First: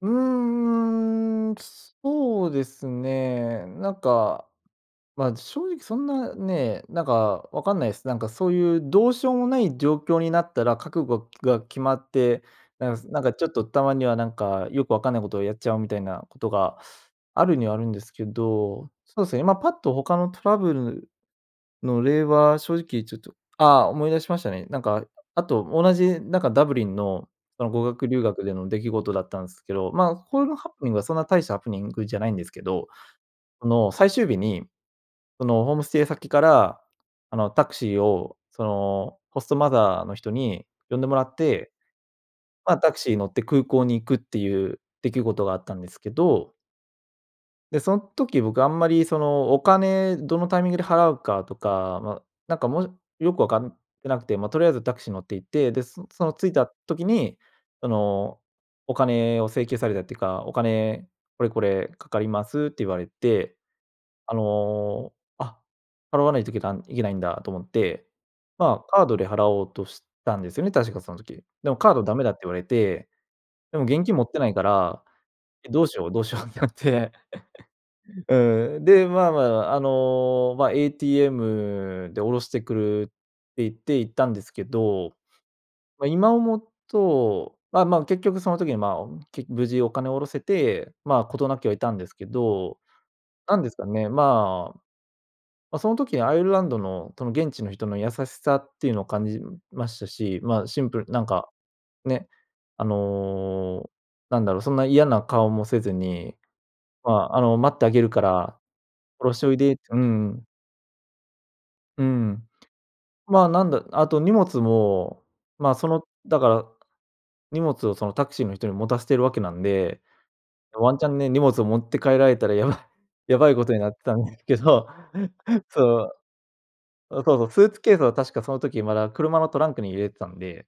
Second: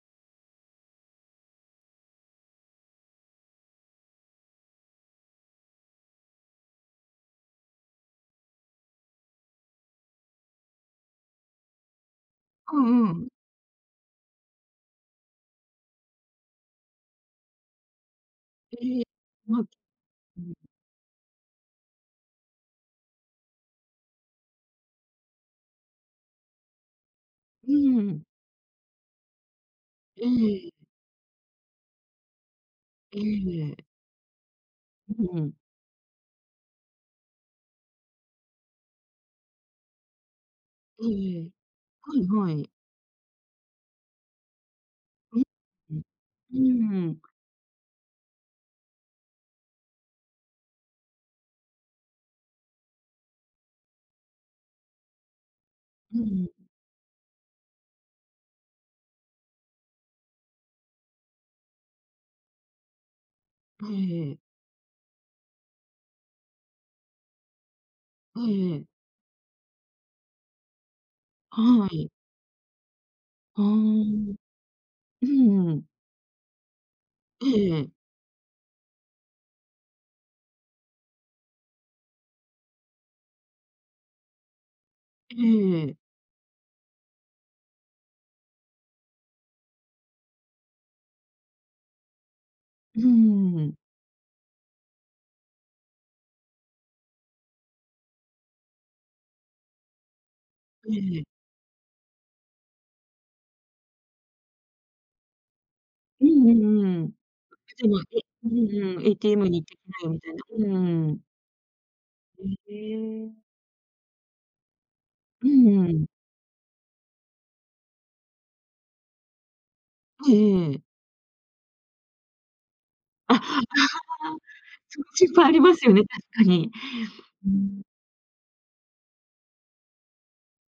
うんうんうん、そうですね、なんか、まあ正直そんなね、なんかわかんないす。なんかそういうどうしようもない状況になったら、覚悟が決まって、うなんんうなんん。かちょっと、たまにはなんか、よくわかんないことをやっちゃうみたいなことが、あるにはあるんですけど、ええ、そうすね、まあまうパッと他のトん。ラブルの例は、正直ちょっとああ思い出しましたね。なんか、あと同じなんかダブリンの、そのん、語う学んう留ん。学での出来事だったんすけど、まあ、このえハえ。プニングはそんな大したハプニングじゃないんですけど、えそえ。の最終日に、うううそん。のホームステイ先から、あの、タクシーをその、ホストマザーの人に呼んう、でもらっええ。て、はいはい。まあ、タクシー乗って空港に行くっていう出来う、事があったんですん。けど。うーん。で、そん時、僕あんまりそのお金どのタイミングで払うかとか、ま、なんかもよくわかってなくて、ま、とりあえずタクシー乗って行って、で、そうその着ん。いた時に、そのお金を請求されたっていうか、「お金、これこれかかります」って言われて、は、えええええあえ。の、あ、払わないといけたん、いけないんだと思って、はい、えまえ。あカードで払おうとしたんですよね、確かその時。でもはカードい。ダメだって言われて、はーでも現金持っん。てないから、うんうんえ、うどんうしよう、どうしようってなって、ええええええ。うん、で、まあまあまあ、あの、まあ ATM で下ろしてくるって言って行ったんですけど、ええええええええ。ま、今思うと、まあまあ、結局その時にまあ、け無事お金を下ろせて、まあ事なきは得たんですけど、うー何ですん。かね、まあ、ま、その時にアイルランドの、その現地の人の優しさっていうのを感じましたし、まあシえンええプルええなえ。んか、ね、あの、なんだろう、そんな嫌な顔もせずうに、んうんうまん。あ、あの、待ってであも、げるえ、かうら、んうん、おろして「ATM おいに行っでてっきてうなよ」みたいな、ん。うんうんうんうん。うん。え、ええ。まあ、なんだあと荷物も、うまあ、んそうの、ん。だから荷物をそのタクシーの人に持たせてるわけなんで、はい、ええええええ。ワンチャンね、荷物を持って帰られたらやばいあ、あやあ、ばいことになってたんですけど、その心配あり まそすよね、の。確かに。あ、そうそうう、スーん。ツケースは確かその時まだ車のトランクに入れてたんで